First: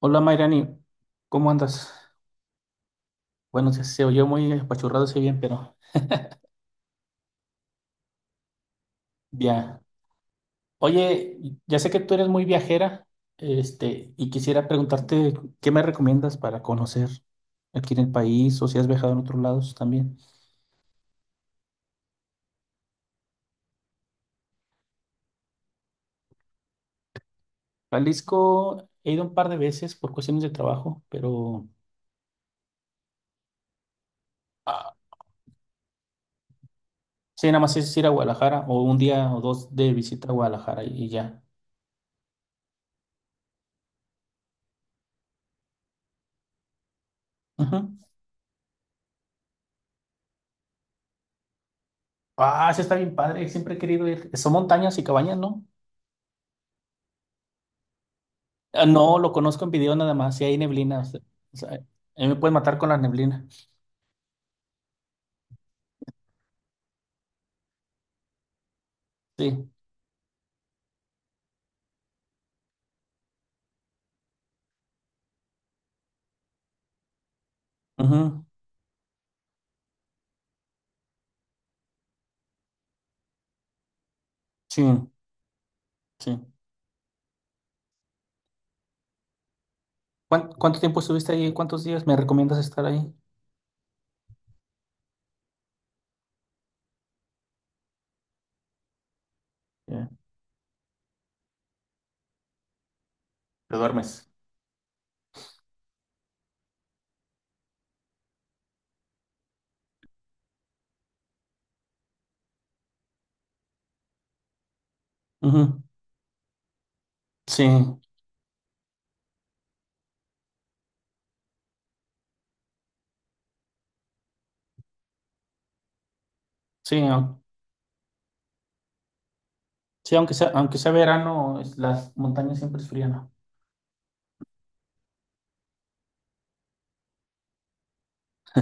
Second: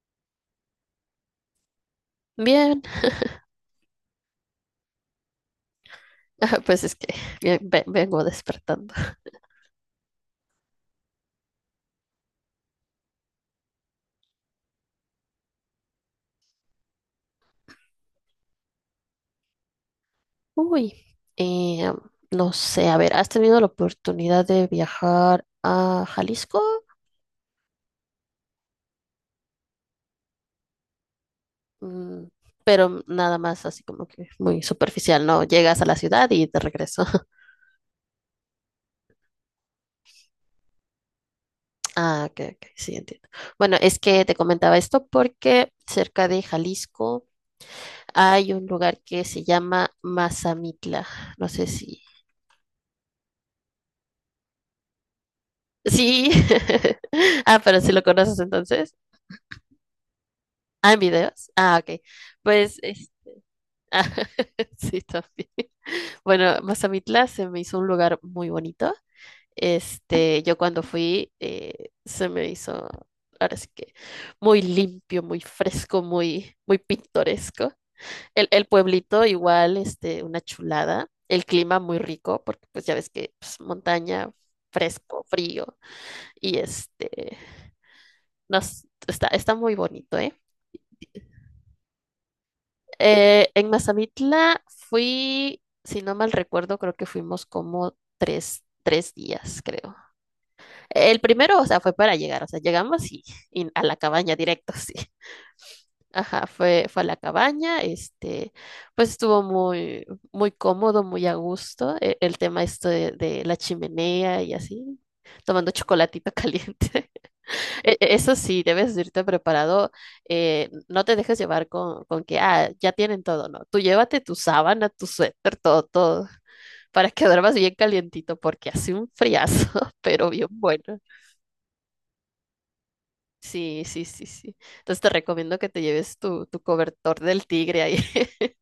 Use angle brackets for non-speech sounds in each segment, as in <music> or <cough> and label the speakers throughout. Speaker 1: Hola Mayrani, ¿cómo andas?
Speaker 2: Bien,
Speaker 1: Bueno, se oyó muy apachurrado ese bien, pero
Speaker 2: <laughs> pues es que vengo despertando.
Speaker 1: bien. Oye, ya sé que tú eres muy viajera, y quisiera preguntarte qué me recomiendas para conocer aquí en el país o si has viajado en otros lados también.
Speaker 2: Uy, eh, no sé, a ver, ¿has tenido la oportunidad de viajar a Jalisco?
Speaker 1: Jalisco he ido un par de veces por cuestiones de trabajo, pero
Speaker 2: Mm, pero nada más así como que muy
Speaker 1: ah,
Speaker 2: superficial, ¿no? Llegas a la ciudad y te regreso. <laughs>
Speaker 1: sí, nada más es ir a Guadalajara o un día o dos de visita a Guadalajara y ya.
Speaker 2: Ah, ok, ok, sí, entiendo. Bueno, es que te comentaba esto porque cerca de Jalisco
Speaker 1: Ujú.
Speaker 2: hay un lugar que se llama Mazamitla. No sé si...
Speaker 1: Ah, sí está bien padre, siempre he querido ir. Son montañas y cabañas, ¿no?
Speaker 2: Sí. <laughs> Ah, pero si lo conoces
Speaker 1: Ah,
Speaker 2: entonces.
Speaker 1: no, lo conozco en video nada más, si hay
Speaker 2: Ah,
Speaker 1: neblina.
Speaker 2: en
Speaker 1: O sea,
Speaker 2: videos.
Speaker 1: o sea,
Speaker 2: Ah, ok.
Speaker 1: a mí me pueden matar
Speaker 2: Pues
Speaker 1: con la
Speaker 2: es-
Speaker 1: neblina.
Speaker 2: <laughs> ah, <laughs> sí, también. Bueno, Mazamitla se me hizo un lugar muy bonito.
Speaker 1: Sí.
Speaker 2: Este, yo cuando fui, se me hizo, ahora sí que muy limpio, muy fresco, muy, muy pintoresco.
Speaker 1: Ujú.
Speaker 2: El pueblito igual, este, una chulada. El clima muy rico, porque pues ya ves que pues, montaña,
Speaker 1: Sí,
Speaker 2: fresco, frío,
Speaker 1: sí.
Speaker 2: y este, está muy bonito, ¿eh?
Speaker 1: ¿Cuánto tiempo estuviste ahí? ¿Cuántos días me recomiendas estar ahí?
Speaker 2: En Mazamitla fui, si no mal recuerdo, creo que fuimos como 3 días, creo.
Speaker 1: Ya.
Speaker 2: El primero, o sea, fue para llegar, o sea, llegamos y
Speaker 1: Te
Speaker 2: a la
Speaker 1: duermes.
Speaker 2: cabaña directo, <laughs> sí. Ajá, fue a la cabaña, este, pues estuvo muy, muy cómodo, muy a gusto, el, tema esto de la chimenea y así, tomando
Speaker 1: Ujú.
Speaker 2: chocolatito <laughs> caliente.
Speaker 1: Sí,
Speaker 2: Eso sí, debes irte preparado. No te dejes llevar con que, ah, ya tienen todo, ¿no? Tú llévate tu sábana, tu suéter, todo, todo,
Speaker 1: sí,
Speaker 2: para que
Speaker 1: au-
Speaker 2: duermas bien calientito, porque hace un friazo, <laughs>
Speaker 1: sí,
Speaker 2: pero bien
Speaker 1: aunque sea
Speaker 2: bueno.
Speaker 1: verano, las montañas siempre es fría, ¿no?
Speaker 2: Sí, sí, sí, sí. Entonces te recomiendo que te lleves tu cobertor del tigre ahí. <laughs>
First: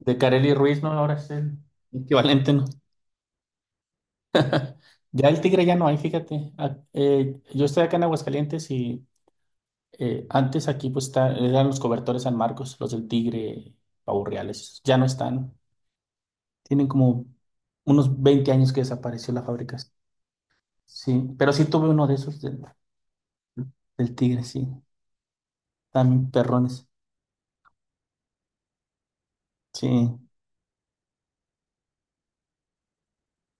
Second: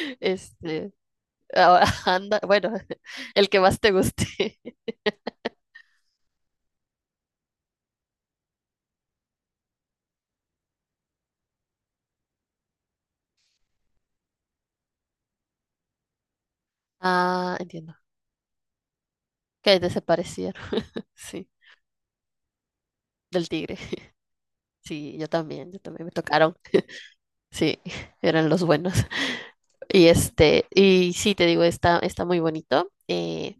Speaker 1: De Kareli Ruiz, ¿no?
Speaker 2: Este,
Speaker 1: Ahora es el
Speaker 2: ahora <laughs> anda,
Speaker 1: equivalente, ¿no?
Speaker 2: bueno, <laughs> el que más te guste. <laughs>
Speaker 1: Ya el tigre ya no hay, fíjate. Ah, yo estoy acá en Aguascalientes y antes aquí eran los cobertores San Marcos, los del Tigre, Pavos Reales, ya no están. Tienen como
Speaker 2: Ah, entiendo.
Speaker 1: unos 20 años que desapareció la fábrica.
Speaker 2: Que desaparecieron. <laughs>
Speaker 1: Sí,
Speaker 2: Sí,
Speaker 1: pero sí tuve uno de esos
Speaker 2: del tigre.
Speaker 1: del Tigre,
Speaker 2: <laughs>
Speaker 1: sí.
Speaker 2: Sí, yo también me
Speaker 1: También
Speaker 2: tocaron.
Speaker 1: perrones.
Speaker 2: Sí, <laughs> eran los buenos.
Speaker 1: Sí.
Speaker 2: Y este, y sí, te digo, está muy bonito.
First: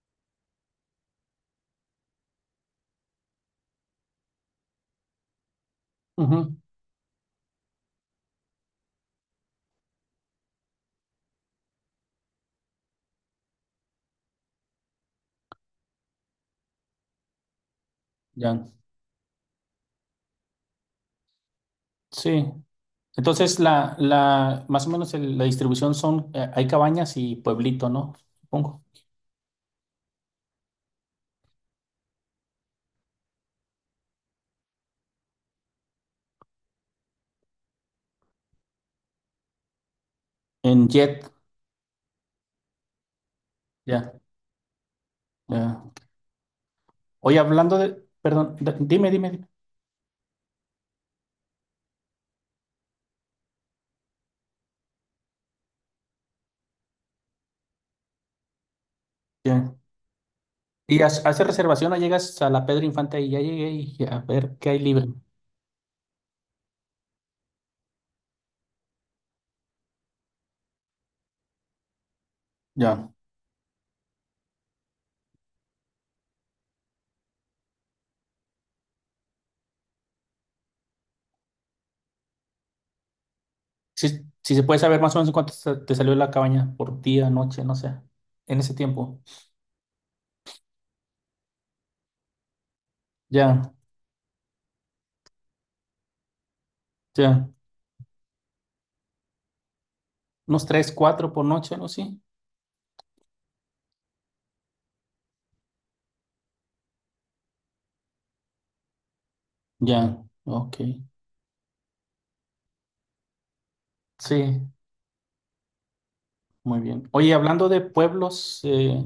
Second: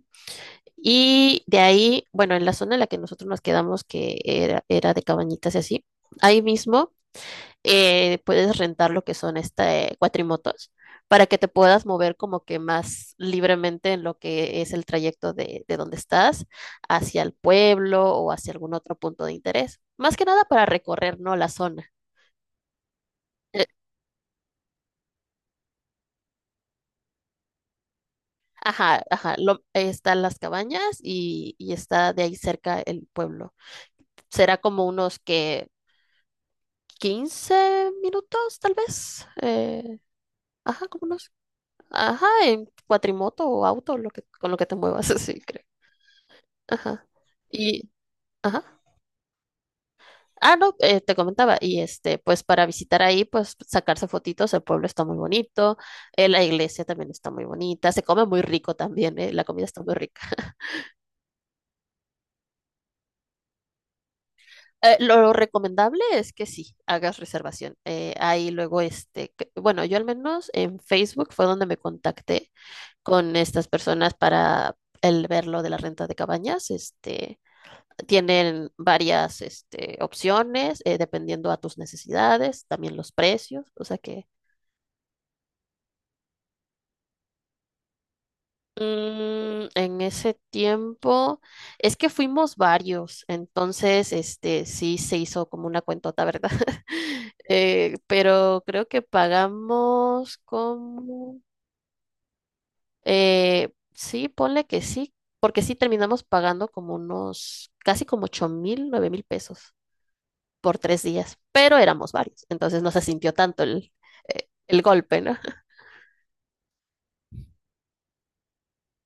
Speaker 2: Y de ahí, bueno, en la zona en la que nosotros nos quedamos, que era de cabañitas y así, ahí
Speaker 1: Ujú.
Speaker 2: mismo puedes rentar lo que son este, cuatrimotos para que te puedas mover como que más libremente en lo que es el trayecto de donde estás hacia el pueblo o hacia
Speaker 1: Ya.
Speaker 2: algún otro punto de interés. Más que nada para recorrer, ¿no? La zona.
Speaker 1: Sí. Entonces más o menos la distribución son, hay cabañas y pueblito, ¿no? Supongo.
Speaker 2: Ajá, ajá, están las cabañas y está de ahí cerca el pueblo. Será como unos que 15 minutos, tal vez.
Speaker 1: En
Speaker 2: Ajá, como
Speaker 1: jet.
Speaker 2: unos. Ajá, en cuatrimoto o auto, lo
Speaker 1: Ya,
Speaker 2: que, con lo que te muevas, <laughs> así creo.
Speaker 1: ya.
Speaker 2: Ajá.
Speaker 1: Oye, hablando
Speaker 2: Y,
Speaker 1: de, perdón,
Speaker 2: ajá.
Speaker 1: dime, dime,
Speaker 2: Ah, no, te comentaba. Y este, pues para visitar ahí, pues sacarse fotitos, el pueblo está muy bonito, la iglesia también está muy bonita, se come muy rico también, la comida
Speaker 1: dime.
Speaker 2: está muy rica.
Speaker 1: Hace reservación o llegas a la Pedro Infante y ya llegué y a ver qué hay libre.
Speaker 2: Lo recomendable es que sí, hagas reservación. Ahí luego, este, bueno, yo al menos en Facebook fue donde me contacté
Speaker 1: Ya.
Speaker 2: con estas personas para el ver lo de la renta de cabañas. Este, tienen varias, este, opciones, dependiendo a tus necesidades, también los precios. O sea
Speaker 1: Si,
Speaker 2: que
Speaker 1: si se puede saber más o menos te salió la cabaña por día, noche, no sé. En ese tiempo.
Speaker 2: En ese tiempo, es que fuimos varios,
Speaker 1: Ya,
Speaker 2: entonces, este, sí se hizo como una cuentota, ¿verdad? <laughs>
Speaker 1: ya.
Speaker 2: Pero creo que pagamos
Speaker 1: Unos tres, cuatro
Speaker 2: como,
Speaker 1: por noche, ¿no? Sí.
Speaker 2: sí, ponle que sí, porque sí terminamos pagando como unos, casi como 8,000, 9,000 pesos
Speaker 1: Ya, ok.
Speaker 2: por 3 días, pero éramos varios, entonces no se sintió tanto
Speaker 1: Sí,
Speaker 2: el golpe, ¿no? <laughs>
Speaker 1: muy bien. Oye, hablando de pueblos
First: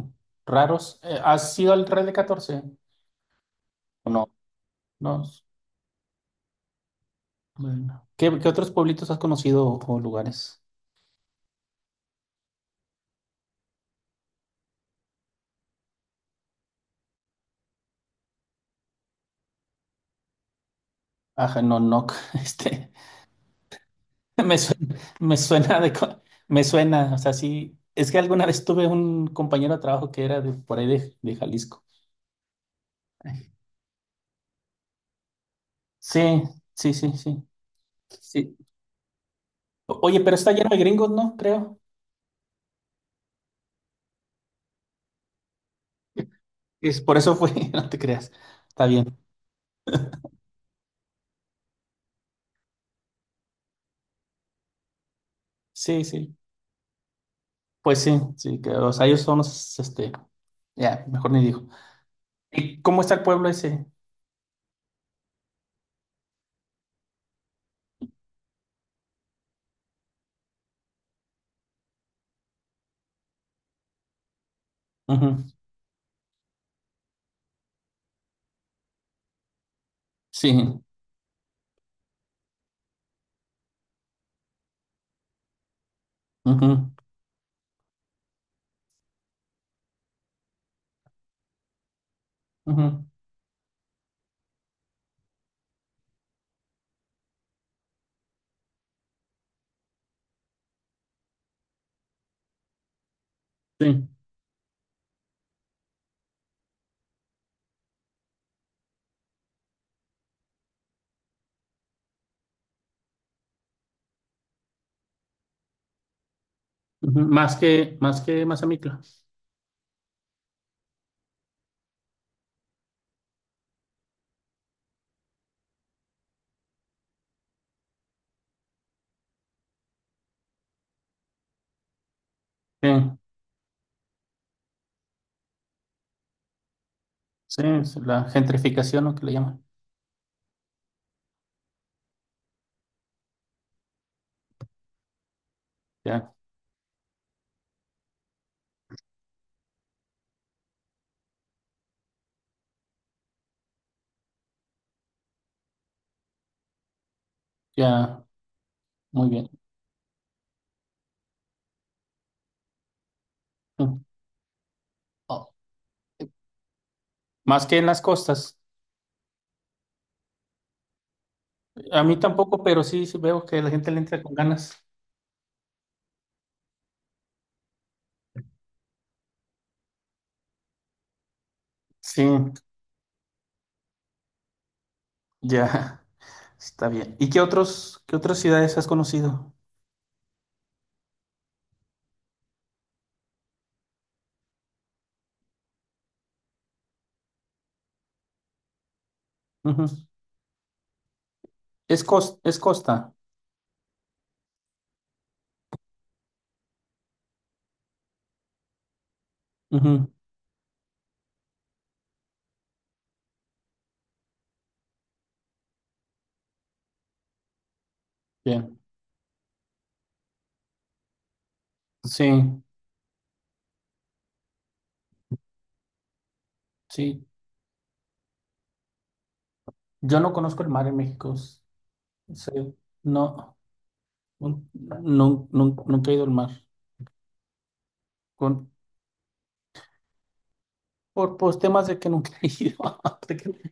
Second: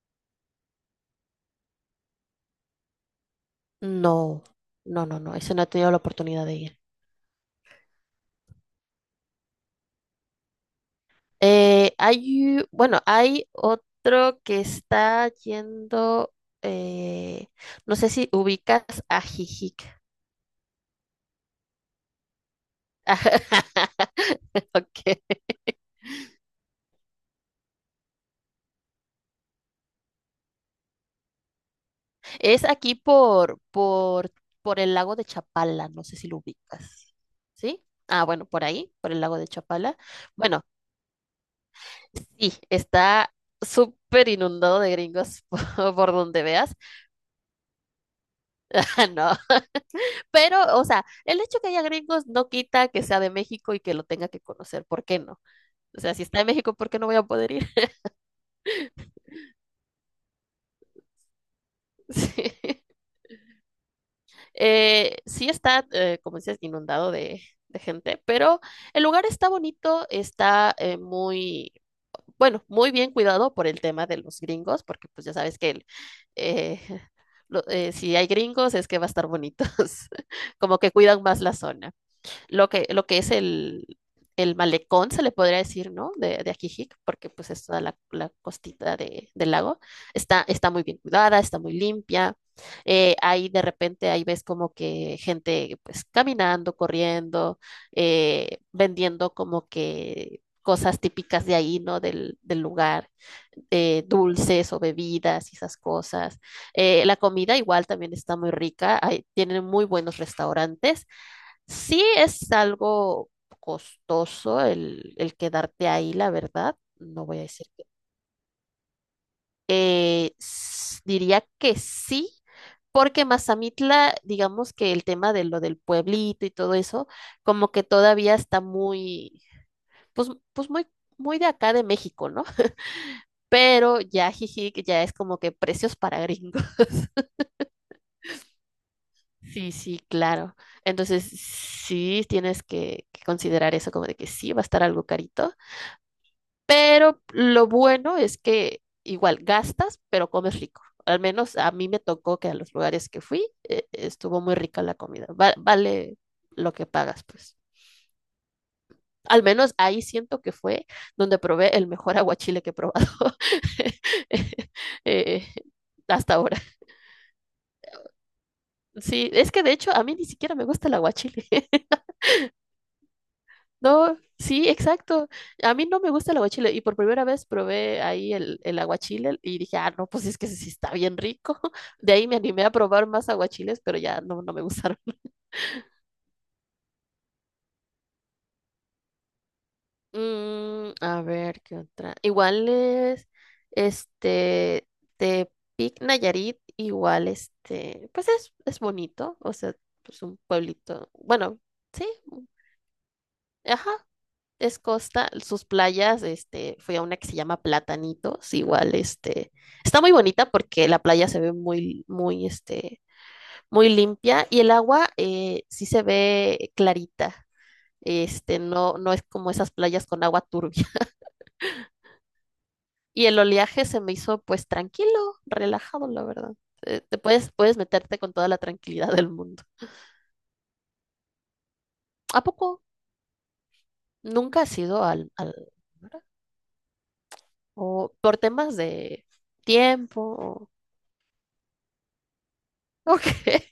Speaker 1: raros, ¿has ido al Real de Catorce? ¿O no?
Speaker 2: No, no, no,
Speaker 1: No.
Speaker 2: no, ese no he tenido la oportunidad de ir.
Speaker 1: Bueno. ¿Qué otros pueblitos has conocido o lugares?
Speaker 2: Hay, bueno, hay otro que está yendo, eh, no sé si ubicas a Jijic.
Speaker 1: Ajá, no, no. <laughs> Este. <laughs> Me
Speaker 2: <laughs>
Speaker 1: suena,
Speaker 2: Ok.
Speaker 1: me suena de co- me suena, o sea, sí, es que alguna vez tuve un compañero de trabajo que era de por ahí de Jalisco.
Speaker 2: Es aquí por el lago de Chapala, no sé si lo
Speaker 1: Sí, sí, sí,
Speaker 2: ubicas.
Speaker 1: sí,
Speaker 2: ¿Sí? Ah, bueno,
Speaker 1: sí.
Speaker 2: por ahí, por el lago de Chapala.
Speaker 1: Oye, pero está
Speaker 2: Bueno,
Speaker 1: lleno de gringos, ¿no? Creo.
Speaker 2: sí, está súper inundado de gringos <laughs> por donde veas.
Speaker 1: Es por eso fue, <laughs> no te creas. Está
Speaker 2: <laughs>
Speaker 1: bien.
Speaker 2: No, pero, o sea, el hecho que haya gringos no quita que sea de México y que lo tenga que conocer, ¿por qué no? O
Speaker 1: Sí,
Speaker 2: sea, si
Speaker 1: sí.
Speaker 2: está en México, ¿por qué no voy a poder ir? <laughs>
Speaker 1: Pues sí, sí, que, o sea, ellos son los, ya, mejor ni digo.
Speaker 2: Sí,
Speaker 1: ¿Y cómo está el pueblo ese?
Speaker 2: Sí está, como dices, inundado de gente, pero el lugar está bonito, está muy, bueno, muy bien cuidado por el tema de los gringos, porque pues ya
Speaker 1: Ujú.
Speaker 2: sabes que el, eh, <laughs> si hay gringos es que va a estar bonitos, <laughs> como
Speaker 1: Sí.
Speaker 2: que cuidan más la zona. Lo que, lo que es el malecón, se le podría decir, ¿no? De
Speaker 1: Ujú.
Speaker 2: Ajijic, porque pues es toda la, la costita de, del lago. Está muy bien cuidada, está muy limpia.
Speaker 1: Ujú.
Speaker 2: Ahí de repente ahí ves como que gente pues caminando, corriendo, vendiendo como que cosas típicas de ahí, ¿no? Del, del lugar,
Speaker 1: Sí.
Speaker 2: dulces o bebidas y esas cosas. La comida igual también está muy rica, tienen muy buenos restaurantes. Sí es algo costoso el quedarte ahí, la verdad.
Speaker 1: Ujú.
Speaker 2: No voy a
Speaker 1: Más
Speaker 2: decir que.
Speaker 1: más que Mazamitla.
Speaker 2: Diría que sí, porque Mazamitla, digamos que el tema de lo del pueblito y todo eso, como que todavía está muy, pues, pues muy, muy de acá de México, ¿no?
Speaker 1: Sí.
Speaker 2: <laughs> Pero ya, jiji, que ya es como que precios para gringos. <laughs>
Speaker 1: Sí, es la gentrificación, ¿no? Que le llaman.
Speaker 2: Sí, sí, claro. Entonces, sí tienes que considerar eso como de que sí va a estar algo carito.
Speaker 1: Ya,
Speaker 2: Pero lo bueno es que igual gastas, pero comes rico. Al menos a mí me tocó que a los lugares que fui estuvo muy rica la comida. Vale lo que pagas, pues.
Speaker 1: ya, muy
Speaker 2: Al
Speaker 1: bien.
Speaker 2: menos ahí siento que fue donde probé el mejor <laughs> aguachile que he probado
Speaker 1: Mm.
Speaker 2: <laughs> eh,
Speaker 1: Oh.
Speaker 2: hasta ahora.
Speaker 1: Más que en las costas.
Speaker 2: Sí, es que de hecho a mí ni siquiera me gusta el aguachile. <laughs>
Speaker 1: A mí tampoco, pero sí, sí veo que la gente le
Speaker 2: No,
Speaker 1: entra con
Speaker 2: sí,
Speaker 1: ganas.
Speaker 2: exacto. A mí no me gusta el aguachile y por primera vez probé ahí el aguachile y dije, ah, no, pues es que sí está bien rico. <laughs> De
Speaker 1: Sí,
Speaker 2: ahí me animé a probar más aguachiles, pero ya no, no me gustaron. <laughs>
Speaker 1: ya, <laughs> está bien. ¿Qué otras ciudades has conocido?
Speaker 2: A ver, ¿qué otra? Igual es, este, Tepic Nayarit, igual, este, pues es bonito, o sea,
Speaker 1: Ujú.
Speaker 2: pues un pueblito, bueno, sí,
Speaker 1: Es costa.
Speaker 2: ajá, es costa, sus playas, este, fui a una que se llama Platanitos, igual, este, está
Speaker 1: Ujú.
Speaker 2: muy bonita porque la playa se ve muy, muy, este, muy limpia y el agua sí se ve clarita, este,
Speaker 1: Bien.
Speaker 2: no, no es como esas playas con agua turbia. <laughs>
Speaker 1: Sí,
Speaker 2: Y el oleaje se me hizo, pues, tranquilo, relajado, la verdad. Te
Speaker 1: sí.
Speaker 2: puedes meterte con toda la tranquilidad del mundo.
Speaker 1: Yo no conozco el mar en México.
Speaker 2: ¿A
Speaker 1: Sí,
Speaker 2: poco
Speaker 1: no,
Speaker 2: nunca has ido al
Speaker 1: nunca he
Speaker 2: mar?
Speaker 1: ido al mar.
Speaker 2: ¿O por
Speaker 1: Con,
Speaker 2: temas de tiempo?
Speaker 1: por, pues, temas de que nunca he ido. <laughs>
Speaker 2: <laughs> Ok.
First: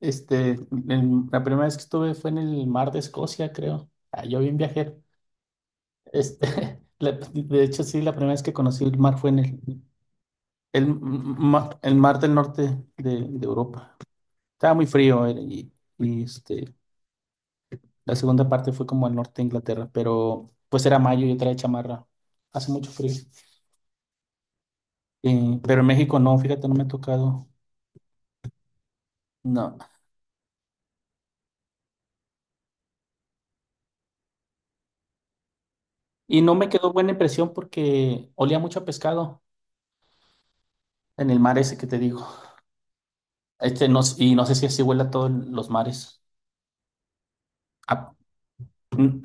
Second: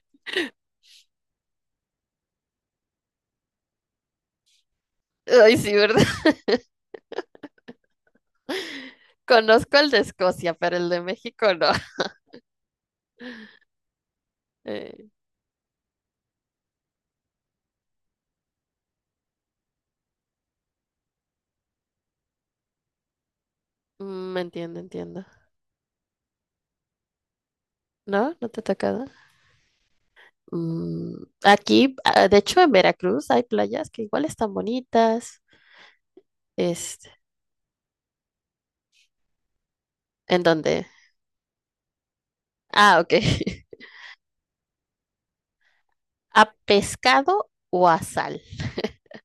Speaker 1: Este, la primera vez que estuve fue en el mar de Escocia, creo. Ah, yo bien viajero.
Speaker 2: Ay, sí, ¿verdad? <laughs>
Speaker 1: Este, <laughs> de hecho, sí, la primera vez que conocí el mar fue en
Speaker 2: Conozco el de Escocia, pero el de México no.
Speaker 1: el
Speaker 2: <laughs>
Speaker 1: mar del norte de Europa. Estaba muy
Speaker 2: Eh,
Speaker 1: frío este, la segunda parte fue como al norte de Inglaterra, pero pues era mayo y yo traía chamarra. Hace mucho frío.
Speaker 2: entiendo, entiendo.
Speaker 1: Pero en México no, fíjate, no me ha tocado.
Speaker 2: ¿No? ¿No te ha tocado?
Speaker 1: No.
Speaker 2: Aquí, ah, de hecho, en Veracruz hay playas que igual están bonitas.
Speaker 1: Y no me quedó
Speaker 2: Este,
Speaker 1: buena impresión porque olía mucho a pescado
Speaker 2: ¿en dónde?
Speaker 1: en el mar ese que te digo.
Speaker 2: Ah, ok. <laughs>
Speaker 1: Este no, y no sé si así huele a todos los mares.
Speaker 2: ¿A pescado o a
Speaker 1: A-
Speaker 2: sal?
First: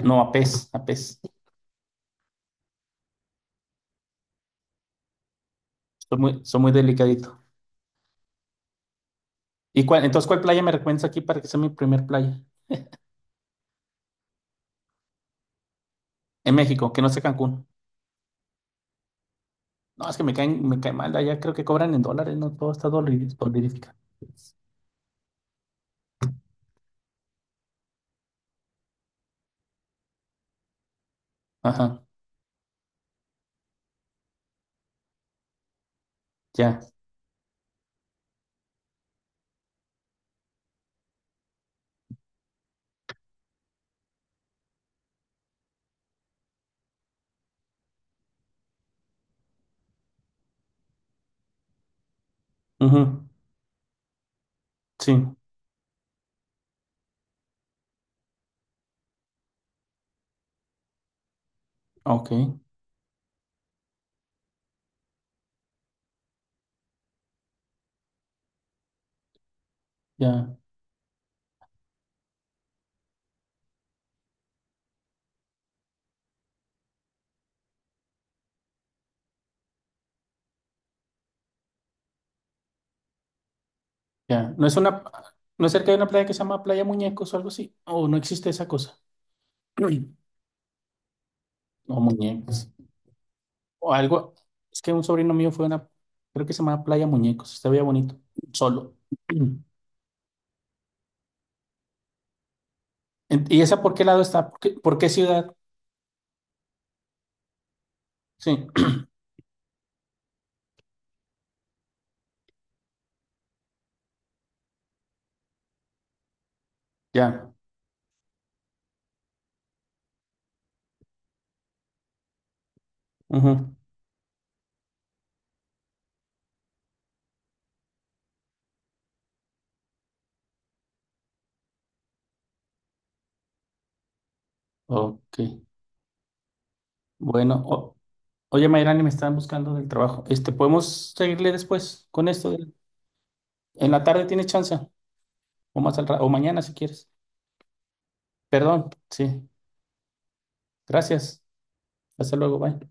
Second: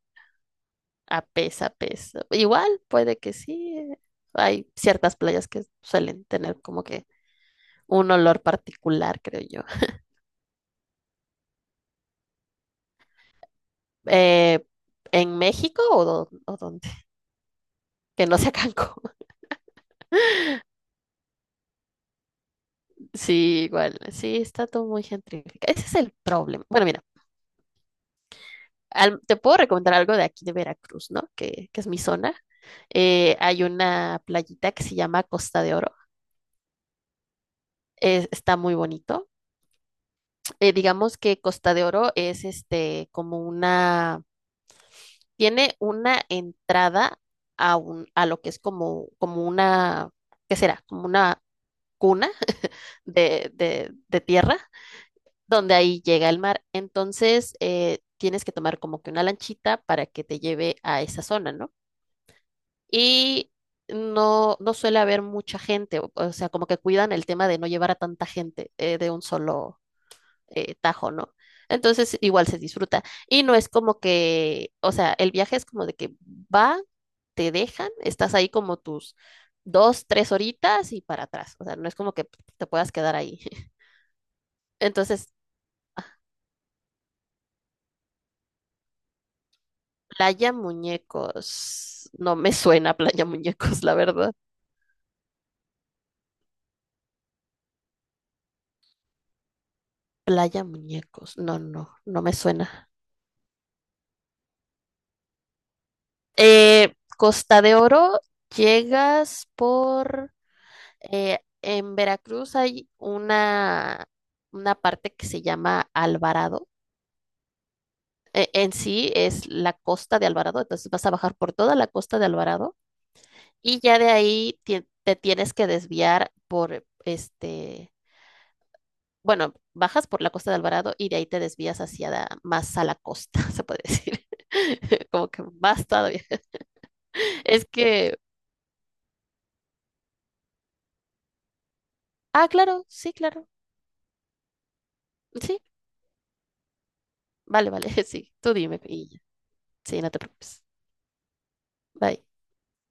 Speaker 1: no, a pez, a pez.
Speaker 2: A pez, a pez. Igual, puede que sí. Hay ciertas playas que suelen
Speaker 1: Soy
Speaker 2: tener
Speaker 1: muy
Speaker 2: como que
Speaker 1: delicadito.
Speaker 2: un olor particular, creo yo.
Speaker 1: ¿Entonces cuál playa me recomiendas aquí para que sea mi primer playa?
Speaker 2: Eh, ¿En México o,
Speaker 1: En
Speaker 2: o dónde?
Speaker 1: México, que no sea Cancún.
Speaker 2: Que no sea <laughs> Cancún.
Speaker 1: No, es que me cae mal. Allá creo que cobran en dólares, ¿no? Todo está
Speaker 2: Sí,
Speaker 1: dolarífica.
Speaker 2: igual, sí, está todo muy gentrificado. Ese es el problema. Bueno, mira, te puedo recomendar algo de aquí de Veracruz, ¿no? Que es mi
Speaker 1: Ajá,
Speaker 2: zona. Hay una playita que se llama Costa de Oro.
Speaker 1: ya.
Speaker 2: Está muy bonito. Digamos que Costa de Oro es este como una, tiene una entrada a un, a lo que es como, como una, ¿qué será? Como una cuna
Speaker 1: Ujú.
Speaker 2: de tierra
Speaker 1: Sí,
Speaker 2: donde ahí llega el mar. Entonces, tienes que tomar como que una lanchita para que te lleve a esa zona, ¿no?
Speaker 1: ok,
Speaker 2: Y no, no suele haber mucha gente, o sea, como que cuidan el tema de no llevar a tanta gente de un solo
Speaker 1: ya,
Speaker 2: tajo, ¿no? Entonces, igual se disfruta. Y no es como que, o sea, el viaje es como de que va, te dejan, estás ahí como tus 2, 3 horitas y para atrás. O sea, no es como que te puedas quedar ahí. <laughs>
Speaker 1: ya.
Speaker 2: Entonces,
Speaker 1: ¿No es cerca de una playa que se llama Playa Muñecos o algo así? ¿O no existe esa cosa? <clears throat> Uy,
Speaker 2: Playa
Speaker 1: no,
Speaker 2: Muñecos. No me
Speaker 1: muñecos.
Speaker 2: suena Playa Muñecos,
Speaker 1: O
Speaker 2: la
Speaker 1: algo,
Speaker 2: verdad.
Speaker 1: es que un sobrino mío fue a una, creo que se llama Playa Muñecos, se veía bonito, solo. <clears throat>
Speaker 2: Playa Muñecos. No, no, no me suena.
Speaker 1: ¿Y esa por qué lado está? ¿Por qué ciudad?
Speaker 2: Costa de Oro,
Speaker 1: Sí,
Speaker 2: llegas por... en Veracruz hay una parte que se llama Alvarado.
Speaker 1: <clears throat> ya.
Speaker 2: En sí es la costa de Alvarado, entonces vas a bajar por toda la costa de Alvarado
Speaker 1: Ujú.
Speaker 2: y ya de ahí te tienes que desviar por este... Bueno, bajas por la costa de Alvarado y de ahí te desvías hacia más a la costa, <laughs> se puede decir. <laughs> Como
Speaker 1: Ok.
Speaker 2: que más todavía.
Speaker 1: Bueno,
Speaker 2: Es que,
Speaker 1: oye, Mayrani, me están buscando del trabajo. Este, ¿podemos seguirle después con
Speaker 2: ah,
Speaker 1: esto?
Speaker 2: claro, sí, claro,
Speaker 1: En la tarde tienes chance,
Speaker 2: sí,
Speaker 1: o o mañana si quieres.
Speaker 2: vale, vale, <laughs> sí, tú dime
Speaker 1: Perdón,
Speaker 2: y ya.
Speaker 1: sí.
Speaker 2: Sí, no te preocupes.
Speaker 1: Gracias.
Speaker 2: Bye.
Speaker 1: Hasta luego, bye.